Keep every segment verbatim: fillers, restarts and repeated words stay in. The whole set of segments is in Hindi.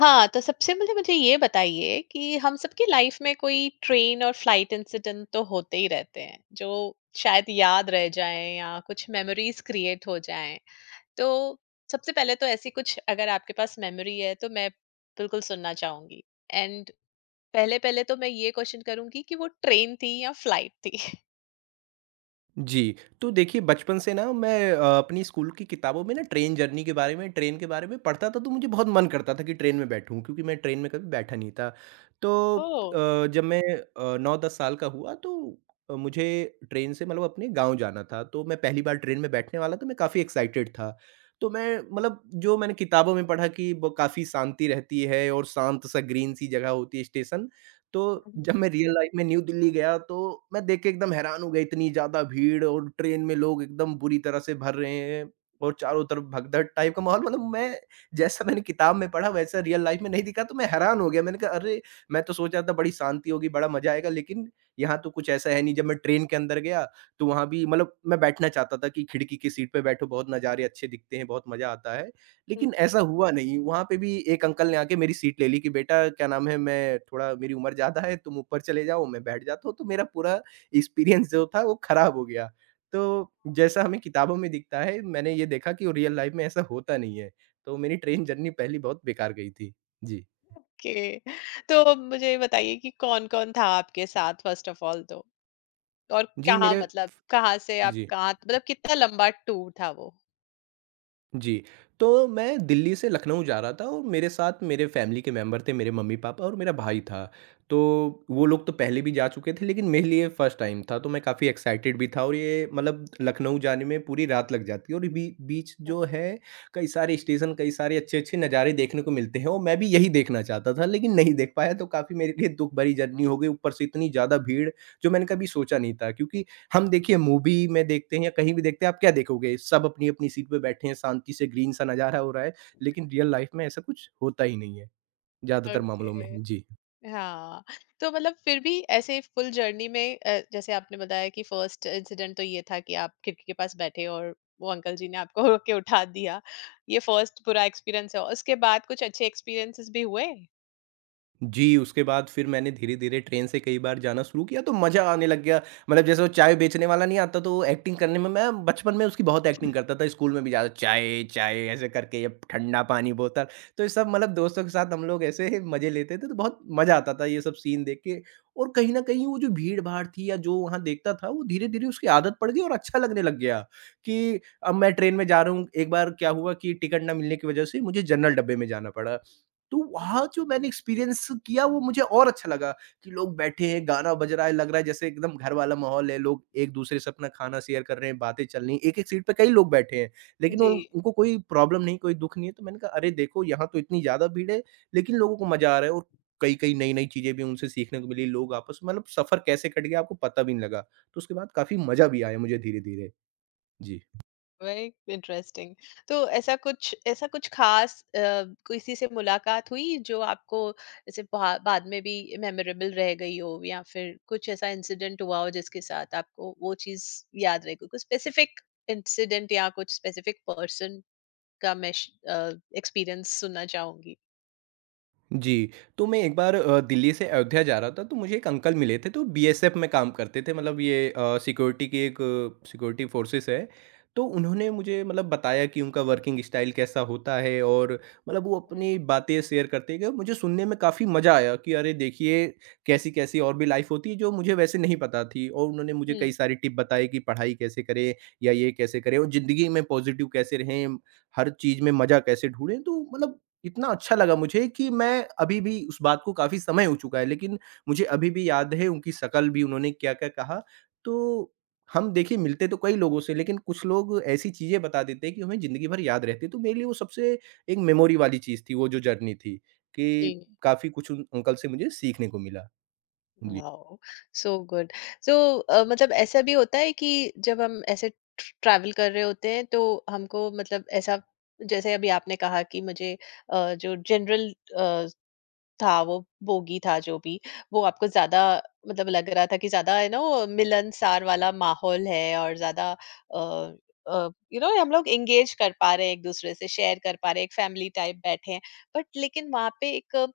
हाँ, तो सबसे पहले मुझे ये बताइए कि हम सबकी लाइफ में कोई ट्रेन और फ्लाइट इंसिडेंट तो होते ही रहते हैं, जो शायद याद रह जाएँ या कुछ मेमोरीज़ क्रिएट हो जाएँ। तो सबसे पहले तो ऐसी कुछ अगर आपके पास मेमोरी है, तो मैं बिल्कुल सुनना चाहूँगी। एंड पहले-पहले तो मैं ये क्वेश्चन करूँगी कि वो ट्रेन थी या फ्लाइट थी? जी, तो देखिए, बचपन से ना मैं अ, अपनी स्कूल की किताबों में ना ट्रेन जर्नी के बारे में, ट्रेन के बारे में पढ़ता था, तो मुझे बहुत मन करता था कि ट्रेन में बैठूँ क्योंकि मैं ट्रेन में कभी बैठा नहीं था। तो ओह! अ, जब मैं अ, नौ दस साल का हुआ तो अ, मुझे ट्रेन से मतलब अपने गाँव जाना था, तो मैं पहली बार ट्रेन में बैठने वाला, तो मैं काफ़ी एक्साइटेड था। तो मैं मतलब जो मैंने किताबों में पढ़ा कि वो काफ़ी शांति रहती है और शांत सा ग्रीन सी जगह होती है स्टेशन। तो जब मैं रियल लाइफ में न्यू दिल्ली गया, तो मैं देख के एकदम हैरान हो गया, इतनी ज़्यादा भीड़ और ट्रेन में लोग एकदम बुरी तरह से भर रहे हैं, और चारों तरफ भगदड़ टाइप का माहौल। मतलब मैं जैसा मैंने किताब में पढ़ा वैसा रियल लाइफ में नहीं दिखा, तो मैं हैरान हो गया। मैंने कहा, अरे! मैं तो सोच रहा था बड़ी शांति होगी, बड़ा मज़ा आएगा, लेकिन यहाँ तो कुछ ऐसा है नहीं। जब मैं ट्रेन के अंदर गया, तो वहाँ भी मतलब मैं बैठना चाहता था कि खिड़की की सीट पे बैठो, बहुत नज़ारे अच्छे दिखते हैं, बहुत मज़ा आता है। लेकिन ऐसा हुआ नहीं, वहाँ पे भी एक अंकल ने आके मेरी सीट ले ली कि बेटा क्या नाम है, मैं थोड़ा मेरी उम्र ज़्यादा है, तुम ऊपर चले जाओ, मैं बैठ जाता हूँ, तो मेरा पूरा एक्सपीरियंस जो था वो खराब हो गया। तो जैसा हमें किताबों में दिखता है, मैंने ये देखा कि रियल लाइफ़ में ऐसा होता नहीं है। तो मेरी ट्रेन जर्नी पहली बहुत बेकार गई थी। जी। ओके, तो मुझे ये बताइए कि कौन-कौन था आपके साथ फर्स्ट ऑफ ऑल तो? और जी, कहाँ, मेरे मतलब कहाँ से आप जी। कहाँ, मतलब कितना लंबा टूर था वो? जी, तो मैं दिल्ली से लखनऊ जा रहा था और मेरे साथ मेरे फैमिली के मेंबर थे, मेरे मम्मी-पापा और मेरा भाई था। तो वो लोग तो पहले भी जा चुके थे, लेकिन मेरे लिए फर्स्ट टाइम था, तो मैं काफ़ी एक्साइटेड भी था। और ये मतलब लखनऊ जाने में पूरी रात लग जाती है, और बी बीच जो है, कई सारे स्टेशन, कई सारे अच्छे-अच्छे नज़ारे देखने को मिलते हैं, और मैं भी यही देखना चाहता था, लेकिन नहीं देख पाया, तो काफ़ी मेरे लिए दुःख भरी जर्नी हो गई, ऊपर से इतनी ज़्यादा भीड़ जो मैंने कभी सोचा नहीं था। क्योंकि हम देखिए मूवी में देखते हैं या कहीं भी देखते हैं, आप क्या देखोगे? सब अपनी-अपनी सीट पे बैठे हैं, शांति से ग्रीन सा नज़ारा हो रहा है, लेकिन रियल लाइफ़ में ऐसा कुछ होता ही नहीं है, ज़्यादातर मामलों में। ओके। जी। हाँ, तो मतलब फिर भी ऐसे फुल जर्नी में अ, जैसे आपने बताया कि फर्स्ट इंसिडेंट तो ये था कि आप खिड़की के पास बैठे और वो अंकल जी ने आपको रोक के उठा दिया। ये फर्स्ट बुरा एक्सपीरियंस है, और उसके बाद कुछ अच्छे एक्सपीरियंसेस भी हुए? जी, उसके बाद फिर मैंने धीरे-धीरे ट्रेन से कई बार जाना शुरू किया, तो मज़ा आने लग गया। मतलब जैसे वो चाय बेचने वाला नहीं आता, तो एक्टिंग करने में मैं बचपन में उसकी बहुत एक्टिंग करता था। स्कूल में भी ज़्यादा चाय, चाय ऐसे करके, अब ठंडा पानी बोतल। तो ये सब मतलब दोस्तों के साथ हम लोग ऐसे मज़े लेते थे, तो बहुत मज़ा आता था ये सब सीन देख के। और कहीं न कहीं वो जो भीड़-भाड़ थी या जो वहाँ देखता था, वो धीरे-धीरे उसकी आदत पड़ गई और अच्छा लगने लग गया कि अब मैं ट्रेन में जा रहा हूँ। एक बार क्या हुआ कि टिकट ना मिलने की वज़ह से मुझे जनरल डब्बे में जाना पड़ा। तो वहाँ जो मैंने एक्सपीरियंस किया, वो मुझे और अच्छा लगा कि लोग बैठे हैं, गाना बज रहा है, लग रहा है जैसे एकदम घर वाला माहौल है, लोग एक-दूसरे से अपना खाना शेयर कर रहे हैं, बातें चल रही हैं, एक-एक सीट पे कई लोग बैठे हैं, लेकिन उन जी। उनको कोई प्रॉब्लम नहीं, कोई दुःख नहीं है। तो मैंने कहा, अरे देखो, यहाँ तो इतनी ज़्यादा भीड़ है, लेकिन लोगों को मज़ा आ रहा है। और कई-कई नई-नई चीज़ें भी उनसे सीखने को मिली, लोग आपस में मतलब सफ़र कैसे कट गया आपको पता भी नहीं लगा। तो उसके बाद काफ़ी मज़ा भी आया मुझे धीरे-धीरे। जी। Very interesting. तो ऐसा कुछ ऐसा कुछ खास अ, किसी से मुलाकात हुई जो आपको जैसे बा, बाद में भी मेमोरेबल रह गई हो, या फिर कुछ ऐसा इंसिडेंट हुआ हो जिसके साथ आपको वो चीज याद रह गई। कुछ स्पेसिफिक इंसिडेंट या कुछ स्पेसिफिक पर्सन का मैं एक्सपीरियंस सुनना चाहूंगी। जी, तो मैं एक बार अ, दिल्ली से अयोध्या जा रहा था, तो मुझे एक अंकल मिले थे, तो बी एस एफ में काम करते थे, मतलब ये अ, सिक्योरिटी की एक सिक्योरिटी फोर्सेस है। तो उन्होंने मुझे मतलब बताया कि उनका वर्किंग स्टाइल कैसा होता है। और मतलब वो हम्म। अपनी बातें शेयर करते गए, मुझे सुनने में काफ़ी मज़ा आया कि अरे देखिए, कैसी-कैसी और भी लाइफ़ होती है, जो मुझे वैसे नहीं पता थी। और उन्होंने मुझे हम्म। कई सारी टिप बताई कि पढ़ाई कैसे करें या ये कैसे करें और ज़िंदगी में पॉज़िटिव कैसे रहें, हर चीज़ में मज़ा कैसे ढूँढें। तो मतलब इतना अच्छा लगा मुझे कि मैं अभी भी उस बात को काफ़ी समय हो चुका है, लेकिन मुझे अभी भी याद है उनकी शकल भी उन्होंने क्या-क्या कहा। तो हम देखिए मिलते तो कई लोगों से, लेकिन कुछ लोग ऐसी चीज़ें बता देते हैं कि हमें ज़िंदगी भर याद रहती है। तो मेरे लिए वो सबसे एक मेमोरी वाली चीज़ थी, वो जो जर्नी थी कि जी। काफ़ी कुछ उन अंकल से मुझे सीखने को मिला। जी। Wow, so good. सो, मतलब ऐसा भी होता है कि जब हम ऐसे ट्रैवल कर रहे होते हैं तो हमको, मतलब ऐसा जैसे अभी आपने कहा कि मुझे अ, जो जनरल था वो बोगी था, जो भी, वो आपको ज्यादा, मतलब लग रहा था कि ज्यादा है ना वो मिलनसार वाला माहौल है और ज्यादा, यू नो, हम लोग एंगेज कर पा रहे हैं, एक दूसरे से शेयर कर पा रहे हैं, एक फैमिली टाइप बैठे हैं। बट लेकिन वहाँ पे एक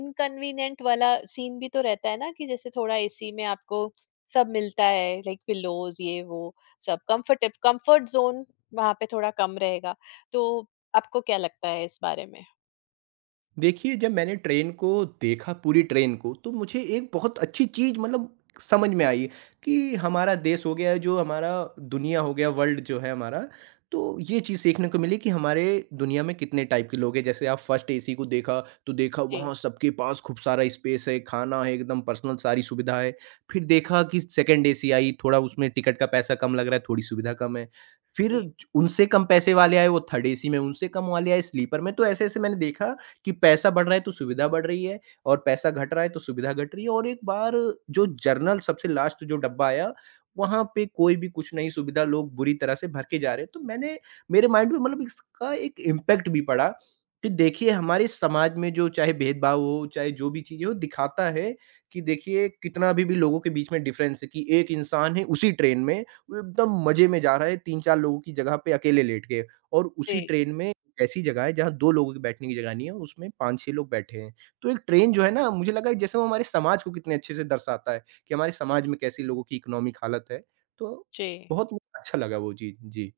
इनकन्वीनिएंट वाला सीन भी तो रहता है ना, कि जैसे थोड़ा एसी में आपको सब मिलता है, लाइक पिलोज ये वो, सब कंफर्ट, कंफर्ट जोन वहां पे थोड़ा कम रहेगा। तो आपको क्या लगता है इस बारे में? देखिए, जब मैंने ट्रेन को देखा, पूरी ट्रेन को, तो मुझे एक बहुत अच्छी चीज़ मतलब समझ में आई कि हमारा देश हो गया, जो हमारा दुनिया हो गया, वर्ल्ड जो है हमारा, तो ये चीज़ सीखने को मिली कि हमारे दुनिया में कितने टाइप के लोग हैं। जैसे आप फर्स्ट ए सी को देखा, तो देखा जी। वहाँ सबके पास खूब सारा स्पेस है, खाना है, एकदम पर्सनल सारी सुविधा है। फिर देखा कि सेकंड ए सी आई, थोड़ा उसमें टिकट का पैसा कम लग रहा है, थोड़ी सुविधा कम है। फिर जी। ज उनसे कम पैसे वाले आए, वो थर्ड ए सी में, उनसे कम वाले आए, स्लीपर में। तो ऐसे-ऐसे मैंने देखा कि पैसा बढ़ रहा है तो सुविधा बढ़ रही है, और पैसा घट रहा है तो सुविधा घट रही है। और एक बार जो जर्नल सबसे लास्ट जो डब्बा आया, वहाँ पे कोई भी कुछ नहीं सुविधा, लोग बुरी तरह से भर के जा रहे हैं। तो मैंने मेरे माइंड में मतलब इसका एक इम्पैक्ट भी पड़ा कि देखिए, हमारे समाज में जो चाहे भेदभाव हो, चाहे जो भी चीज़ें हो, दिखाता है कि देखिए कितना अभी भी लोगों के बीच में डिफ़रेंस है कि एक इंसान है उसी ट्रेन में, वो एकदम मज़े में जा रहा है तीन चार लोगों की जगह पे अकेले लेट के, और उसी जी। ट्रेन में ऐसी जगह है जहाँ दो लोगों के बैठने की जगह नहीं है, उसमें पाँच छह लोग बैठे हैं। तो एक ट्रेन जो है ना, मुझे लगा कि जैसे वो हमारे समाज को कितने अच्छे से दर्शाता है कि हमारे समाज में कैसी लोगों की इकोनॉमिक हालत है। तो जी। बहुत मुझे अच्छा लगा वो चीज़। जी।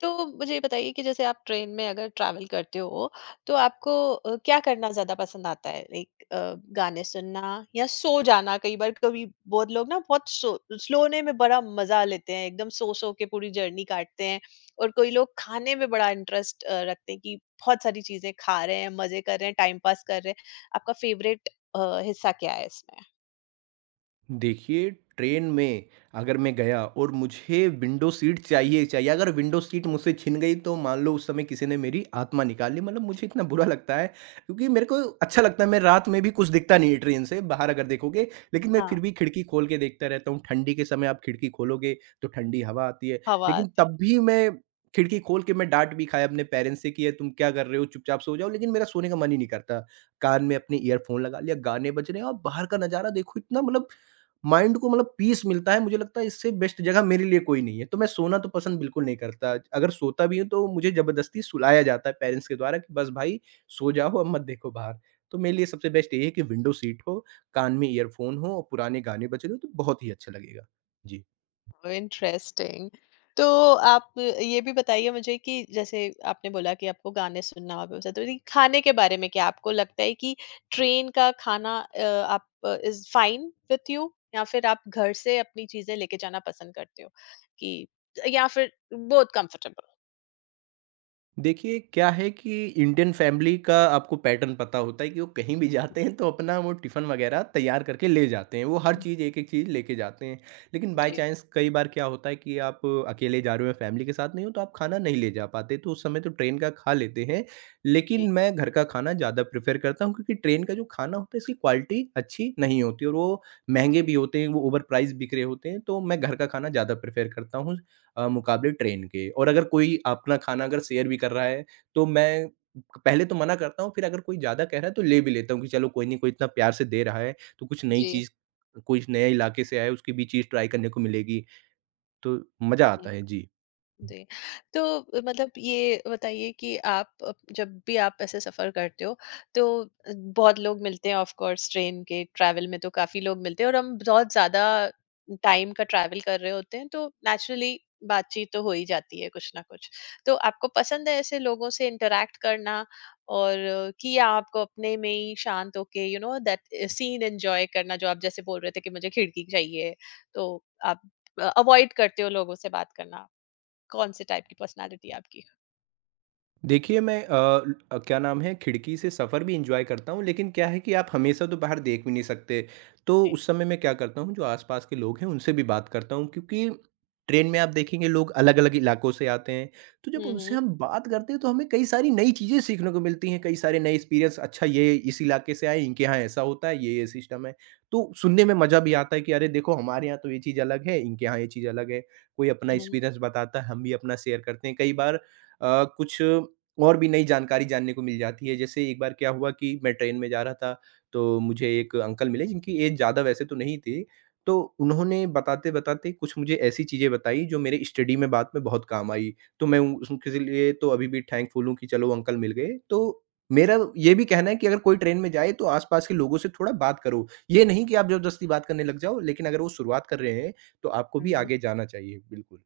तो मुझे ये बताइए कि जैसे आप ट्रेन में अगर ट्रैवल करते हो तो आपको, अ, क्या करना ज्यादा पसंद आता है? लाइक गाने सुनना या सो जाना। कई बार कभी बहुत लोग ना बहुत सो, सोने में बड़ा मजा लेते हैं, एकदम सो सो के पूरी जर्नी काटते हैं। और कोई लोग खाने में बड़ा इंटरेस्ट रखते हैं, कि बहुत सारी चीजें खा रहे हैं, मजे कर रहे हैं, टाइम पास कर रहे हैं। आपका फेवरेट हिस्सा क्या है इसमें? देखिए, ट्रेन में अगर मैं गया और मुझे विंडो सीट चाहिए ही चाहिए, अगर विंडो सीट मुझसे छिन गई तो मान लो उस समय किसी ने मेरी आत्मा निकाल ली, मतलब मुझे इतना बुरा लगता है। क्योंकि मेरे को अच्छा लगता है, मैं रात में भी, कुछ दिखता नहीं है ट्रेन से बाहर अगर देखोगे, लेकिन मैं हाँ, फिर भी खिड़की खोल के देखता रहता हूँ। ठंडी के समय आप खिड़की खोलोगे तो ठंडी हवा आती है, हवा लेकिन आती है। तब भी मैं खिड़की खोल के, मैं डांट भी खाया अपने पेरेंट्स से कि ये तुम क्या कर रहे हो, चुपचाप सो जाओ, लेकिन मेरा सोने का मन ही नहीं करता। कान में अपने ईयरफोन लगा लिया, गाने बज रहे हैं, और बाहर का नज़ारा देखो, इतना मतलब माइंड को मतलब पीस मिलता है, मुझे लगता है इससे बेस्ट जगह मेरे लिए कोई नहीं है। तो मैं सोना तो पसंद बिल्कुल नहीं करता। अगर सोता भी हूँ तो मुझे ज़बरदस्ती सुलाया जाता है पेरेंट्स के द्वारा कि बस भाई सो जाओ, अब मत देखो बाहर। तो मेरे लिए सबसे बेस्ट यही है कि विंडो सीट हो, कान में ईयरफ़ोन हो और पुराने गाने बज रहे हों तो बहुत ही अच्छा लगेगा। जी। इंटरेस्टिंग। तो आप ये भी बताइए मुझे कि जैसे आपने बोला कि आपको गाने सुनना और पसंद है, तो ये खाने के बारे में क्या आपको लगता है कि ट्रेन का खाना, अ, आप, इज फाइन विथ यू, या फिर आप घर से अपनी चीजें लेके जाना पसंद करते हो, कि या फिर बोथ कंफर्टेबल? देखिए, क्या है कि इंडियन फैमिली का आपको पैटर्न पता होता है कि वो कहीं भी जाते हैं तो अपना वो टिफ़िन वग़ैरह तैयार करके ले जाते हैं। वो हर चीज़ एक-एक चीज़ लेके जाते हैं। लेकिन बाय जी। चांस कई बार क्या होता है कि आप अकेले जा रहे हो या फैमिली के साथ नहीं हो, तो आप खाना नहीं ले जा पाते। तो उस समय तो ट्रेन का खा लेते हैं। लेकिन मैं घर का खाना ज़्यादा प्रेफ़र करता हूँ क्योंकि ट्रेन का जो खाना होता है इसकी क्वालिटी अच्छी नहीं होती, और वो महँगे भी होते हैं, वो ओवर प्राइस बिक रहे होते हैं। तो मैं घर का खाना ज़्यादा प्रेफ़र करता हूँ। अ, मुकाबले ट्रेन के, और अगर कोई अपना खाना अगर शेयर भी कर रहा है, तो मैं पहले तो मना करता हूँ, फिर अगर कोई ज़्यादा कह रहा है तो ले भी लेता हूँ कि चलो कोई नहीं, कोई इतना प्यार से दे रहा है, तो कुछ नई जी। चीज़, कुछ नए इलाके से आया है, उसकी भी चीज़ ट्राई करने को मिलेगी, तो मज़ा आता जी। है। जी। जी। तो मतलब ये बताइए कि आप, अ, जब भी आप ऐसे सफ़र करते हो तो, अ, बहुत लोग मिलते हैं। ऑफ कोर्स ट्रेन के ट्रैवल में तो काफ़ी लोग मिलते हैं, और हम बहुत ज़्यादा टाइम का ट्रैवल कर रहे होते हैं, तो नेचुरली बातचीत तो हो ही जाती है कुछ ना कुछ। तो आपको पसंद है ऐसे लोगों से इंटरैक्ट करना, और कि या आपको अपने में ही शांत होके, you know, that scene enjoy करना, जो आप जैसे बोल रहे थे कि मुझे खिड़की चाहिए? तो आप अ, अवॉइड करते हो लोगों से बात करना? कौन से टाइप की पर्सनैलिटी आपकी है? देखिए, मैं अ, अ, क्या नाम है, खिड़की से सफ़र भी एन्जॉय करता हूँ, लेकिन क्या है कि आप हमेशा तो बाहर देख भी नहीं सकते। तो जी। उस समय मैं क्या करता हूँ, जो आस-पास के लोग हैं उनसे भी बात करता हूँ क्योंकि ट्रेन में आप देखेंगे लोग अलग-अलग इलाकों से आते हैं। तो जब उनसे हम्म। हम बात करते हैं तो हमें कई सारी नई चीज़ें सीखने को मिलती हैं, कई सारे नए एक्सपीरियंस अच्छा ये इस इलाके से आए, इनके यहाँ ऐसा होता है, ये-ये सिस्टम है। तो सुनने में मज़ा भी आता है कि अरे देखो हमारे यहाँ तो ये चीज़ अलग है, इनके यहाँ ये चीज़ अलग है। कोई अपना हम्म। एक्सपीरियंस बताता है, हम भी अपना शेयर करते हैं। कई बार अ, कुछ और भी नई जानकारी जानने को मिल जाती है। जैसे एक बार क्या हुआ कि मैं ट्रेन में जा रहा था, तो मुझे एक अंकल मिले जिनकी एज ज़्यादा वैसे तो नहीं थी। तो उन्होंने बताते-बताते कुछ मुझे ऐसी चीज़ें बताई जो मेरे स्टडी में बाद में बहुत काम आई। तो मैं उस उनके लिए तो अभी भी थैंकफुल हूँ कि चलो अंकल मिल गए। तो मेरा ये भी कहना है कि अगर कोई ट्रेन में जाए तो आस-पास के लोगों से थोड़ा बात करो। ये नहीं कि आप ज़बरदस्ती बात करने लग जाओ, लेकिन अगर वो शुरुआत कर रहे हैं, तो आपको भी हम्म। आगे जाना चाहिए। बिल्कुल।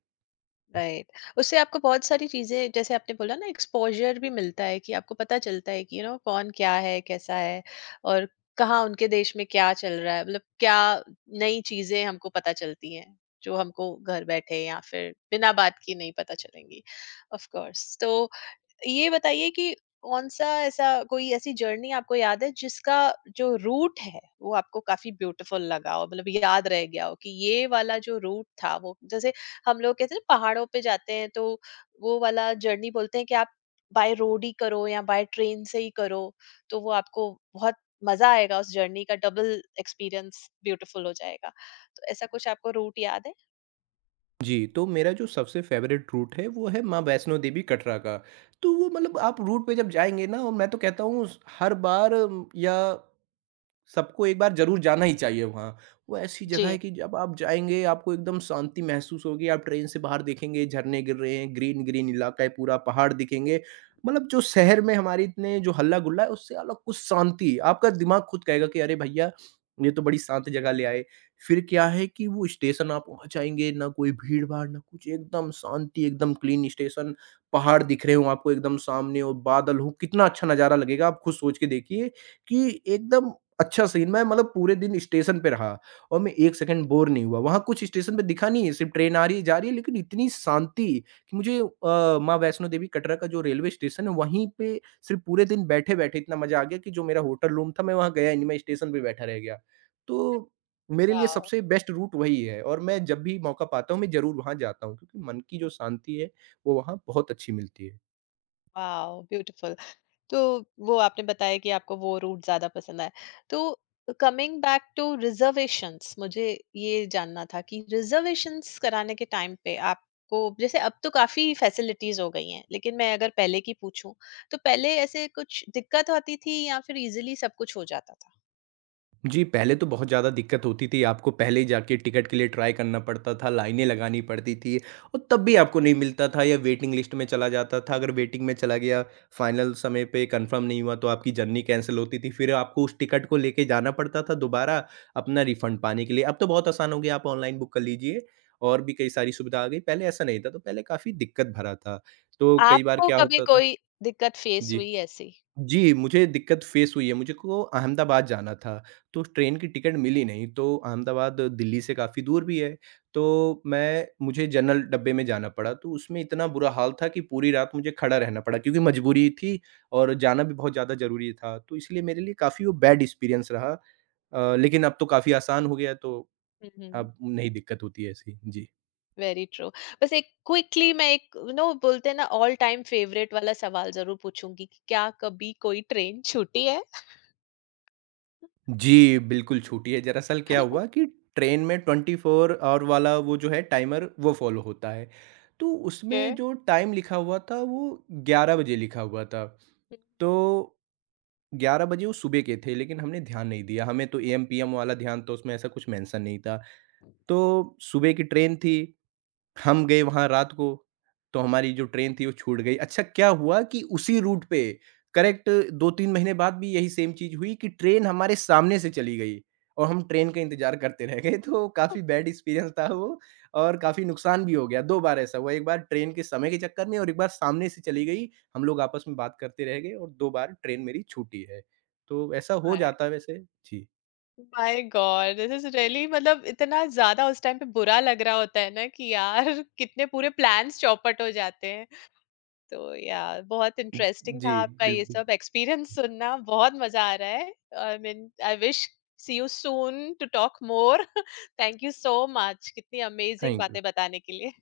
राइट। उससे आपको बहुत सारी चीजें, जैसे आपने बोला ना, एक्सपोजर भी मिलता है कि आपको पता चलता है कि, यू नो, कौन क्या है, कैसा है, और कहाँ उनके देश में क्या चल रहा है, मतलब क्या नई चीजें हमको पता चलती हैं जो हमको घर बैठे या फिर बिना बात की नहीं पता चलेंगी, ऑफ कोर्स। तो ये बताइए कि कौन-सा, ऐसा कोई ऐसी जर्नी आपको याद है जिसका जो रूट है वो आपको काफ़ी ब्यूटीफुल लगा हो, मतलब याद रह गया हो कि ये वाला जो रूट था वो, जैसे हम लोग कहते हैं ना पहाड़ों पे जाते हैं तो वो वाला जर्नी, बोलते हैं कि आप बाय रोड ही करो या बाय ट्रेन से ही करो, तो वो आपको बहुत मजा आएगा, उस जर्नी का डबल एक्सपीरियंस ब्यूटीफुल हो जाएगा। तो ऐसा कुछ आपको रूट याद है? जी, तो मेरा जो सबसे फ़ेवरेट रूट है, वो है माँ वैष्णो देवी कटरा का। तो वो मतलब आप रूट पे जब जाएँगे ना, और मैं तो कहता हूँ स हर बार या सबको एक बार ज़रूर जाना ही चाहिए वहाँ। वो ऐसी जगह जी। है कि जब आप जाएँगे आपको एकदम शांति महसूस होगी, आप ट्रेन से बाहर देखेंगे झरने गिर रहे हैं, ग्रीन-ग्रीन इलाका है पूरा, पहाड़ दिखेंगे। मतलब जो शहर में हमारे इतने जो हल्ला-गुल्ला है उससे अलग कुछ शांति, आपका दिमाग खुद कहेगा कि अरे भैया, ये तो बड़ी शांत जगह ले आए। फिर क्या है कि वो स्टेशन आप वहाँ जाएँगे ना कोई भीड़-भाड़ ना कुछ, एकदम शांति, एकदम क्लीन स्टेशन, पहाड़ दिख रहे हों आपको एकदम सामने और बादल हो, कितना अच्छा नज़ारा लगेगा आप खुद सोच के देखिए कि एकदम अच्छा सीन मैं मतलब पूरे दिन स्टेशन पे रहा और मैं एक सेकंड बोर नहीं हुआ। वहाँ कुछ स्टेशन पे दिखा नहीं है, सिर्फ़ ट्रेन आ रही है, जा रही है, लेकिन इतनी शांति कि मुझे अ, माँ वैष्णो देवी कटरा का जो रेलवे स्टेशन है, वहीं पे सिर्फ़ पूरे दिन बैठे-बैठे इतना मज़ा आ गया कि जो मेरा होटल रूम था, मैं वहाँ गया ही नहीं, मैं स्टेशन पे बैठा रह गया। तो मेरे लिए वाओ! सबसे बेस्ट रूट वही है और मैं जब भी मौका पाता हूँ, मैं ज़रूर वहाँ जाता हूँ क्योंकि मन की जो शांति है, वो वहाँ बहुत अच्छी मिलती है। Wow, beautiful. तो वो आपने बताया कि आपको वो रूट ज्यादा पसंद आया, तो कमिंग बैक टू रिजर्वेशंस, मुझे ये जानना था कि रिजर्वेशंस कराने के टाइम पे आपको, जैसे अब तो काफी फैसिलिटीज हो गई हैं, लेकिन मैं अगर पहले की पूछूं तो पहले ऐसे कुछ दिक्कत होती थी या फिर इजीली सब कुछ हो जाता था? जी, पहले तो बहुत ज़्यादा दिक्कत होती थी, आपको पहले ही जाके टिकट के लिए ट्राई करना पड़ता था, लाइनें लगानी पड़ती थी और तब भी आपको नहीं मिलता था या वेटिंग लिस्ट में चला जाता था। अगर वेटिंग में चला गया, फाइनल समय पे कन्फर्म नहीं हुआ तो आपकी जर्नी कैंसल होती थी। फिर आपको उस टिकट को लेके जाना पड़ता था दोबारा अपना रिफंड पाने के लिए। अब तो बहुत आसान हो गया, आप ऑनलाइन बुक कर लीजिए और भी कई सारी सुविधा आ गई, पहले ऐसा नहीं था, तो पहले काफ़ी दिक्कत भरा था। तो कई बार आपको क्या कभी होता था कोई दिक्कत फेस जी। हुई ऐसी? जी, मुझे दिक्कत फ़ेस हुई है। मुझे को अहमदाबाद जाना था, तो ट्रेन की टिकट मिली नहीं, तो अहमदाबाद दिल्ली से काफ़ी दूर भी है, तो मैं मुझे जनरल डब्बे में जाना पड़ा। तो उसमें इतना बुरा हाल था कि पूरी रात मुझे खड़ा रहना पड़ा क्योंकि मजबूरी थी और जाना भी बहुत ज़्यादा ज़रूरी था। तो इसलिए मेरे लिए काफ़ी वो बैड एक्सपीरियंस रहा अ, लेकिन अब तो काफ़ी आसान हो गया है, तो हम्म। अब नहीं दिक्कत होती है ऐसी। जी। Very true. बस एक क्विकली, मैं एक, नो, बोलते हैं ना ऑल टाइम फेवरेट वाला सवाल, जरूर पूछूंगी कि क्या कभी कोई ट्रेन छूटी है? जी, बिल्कुल छूटी है। दरअसल क्या हुआ कि ट्रेन में ट्वेंटी फ़ोर आवर वाला वो जो है टाइमर वो फ़ॉलो होता है। तो ओके। उसमें जो टाइम लिखा हुआ था वो ग्यारह बजे लिखा हुआ था। तो ग्यारह बजे वो सुबह के थे लेकिन हमने ध्यान नहीं दिया। हमें तो एएम-पीएम वाला ध्यान तो उसमें ऐसा कुछ मेंशन नहीं था। तो सुबह की ट्रेन थी। हम गए वहाँ रात को, तो हमारी जो ट्रेन थी वो छूट गई। अच्छा क्या हुआ कि उसी रूट पे करेक्ट दो तीन महीने बाद भी यही सेम चीज़ हुई कि ट्रेन हमारे सामने से चली गई और हम ट्रेन का इंतज़ार करते रह गए तो काफ़ी बैड एक्सपीरियंस था वो और काफ़ी नुकसान भी हो गया। दो बार ऐसा हुआ, एक बार ट्रेन के समय के चक्कर में और एक बार सामने से चली गई। हम लोग आपस में बात करते रह गए और दो बार ट्रेन मेरी छूटी है। तो ऐसा हो माय, जाता है वैसे। जी। My God, this is really, मतलब इतना ज्यादा उस टाइम पे बुरा लग रहा होता है ना कि यार कितने पूरे प्लान्स चौपट हो जाते हैं। तो यार, बहुत इंटरेस्टिंग था जी, आपका ये बिल्कुल। सब एक्सपीरियंस सुनना, बहुत मजा आ रहा है। I mean, I wish, see you soon to talk more. Thank you so much कितनी अमेजिंग थैंक यू। बातें बताने के लिए।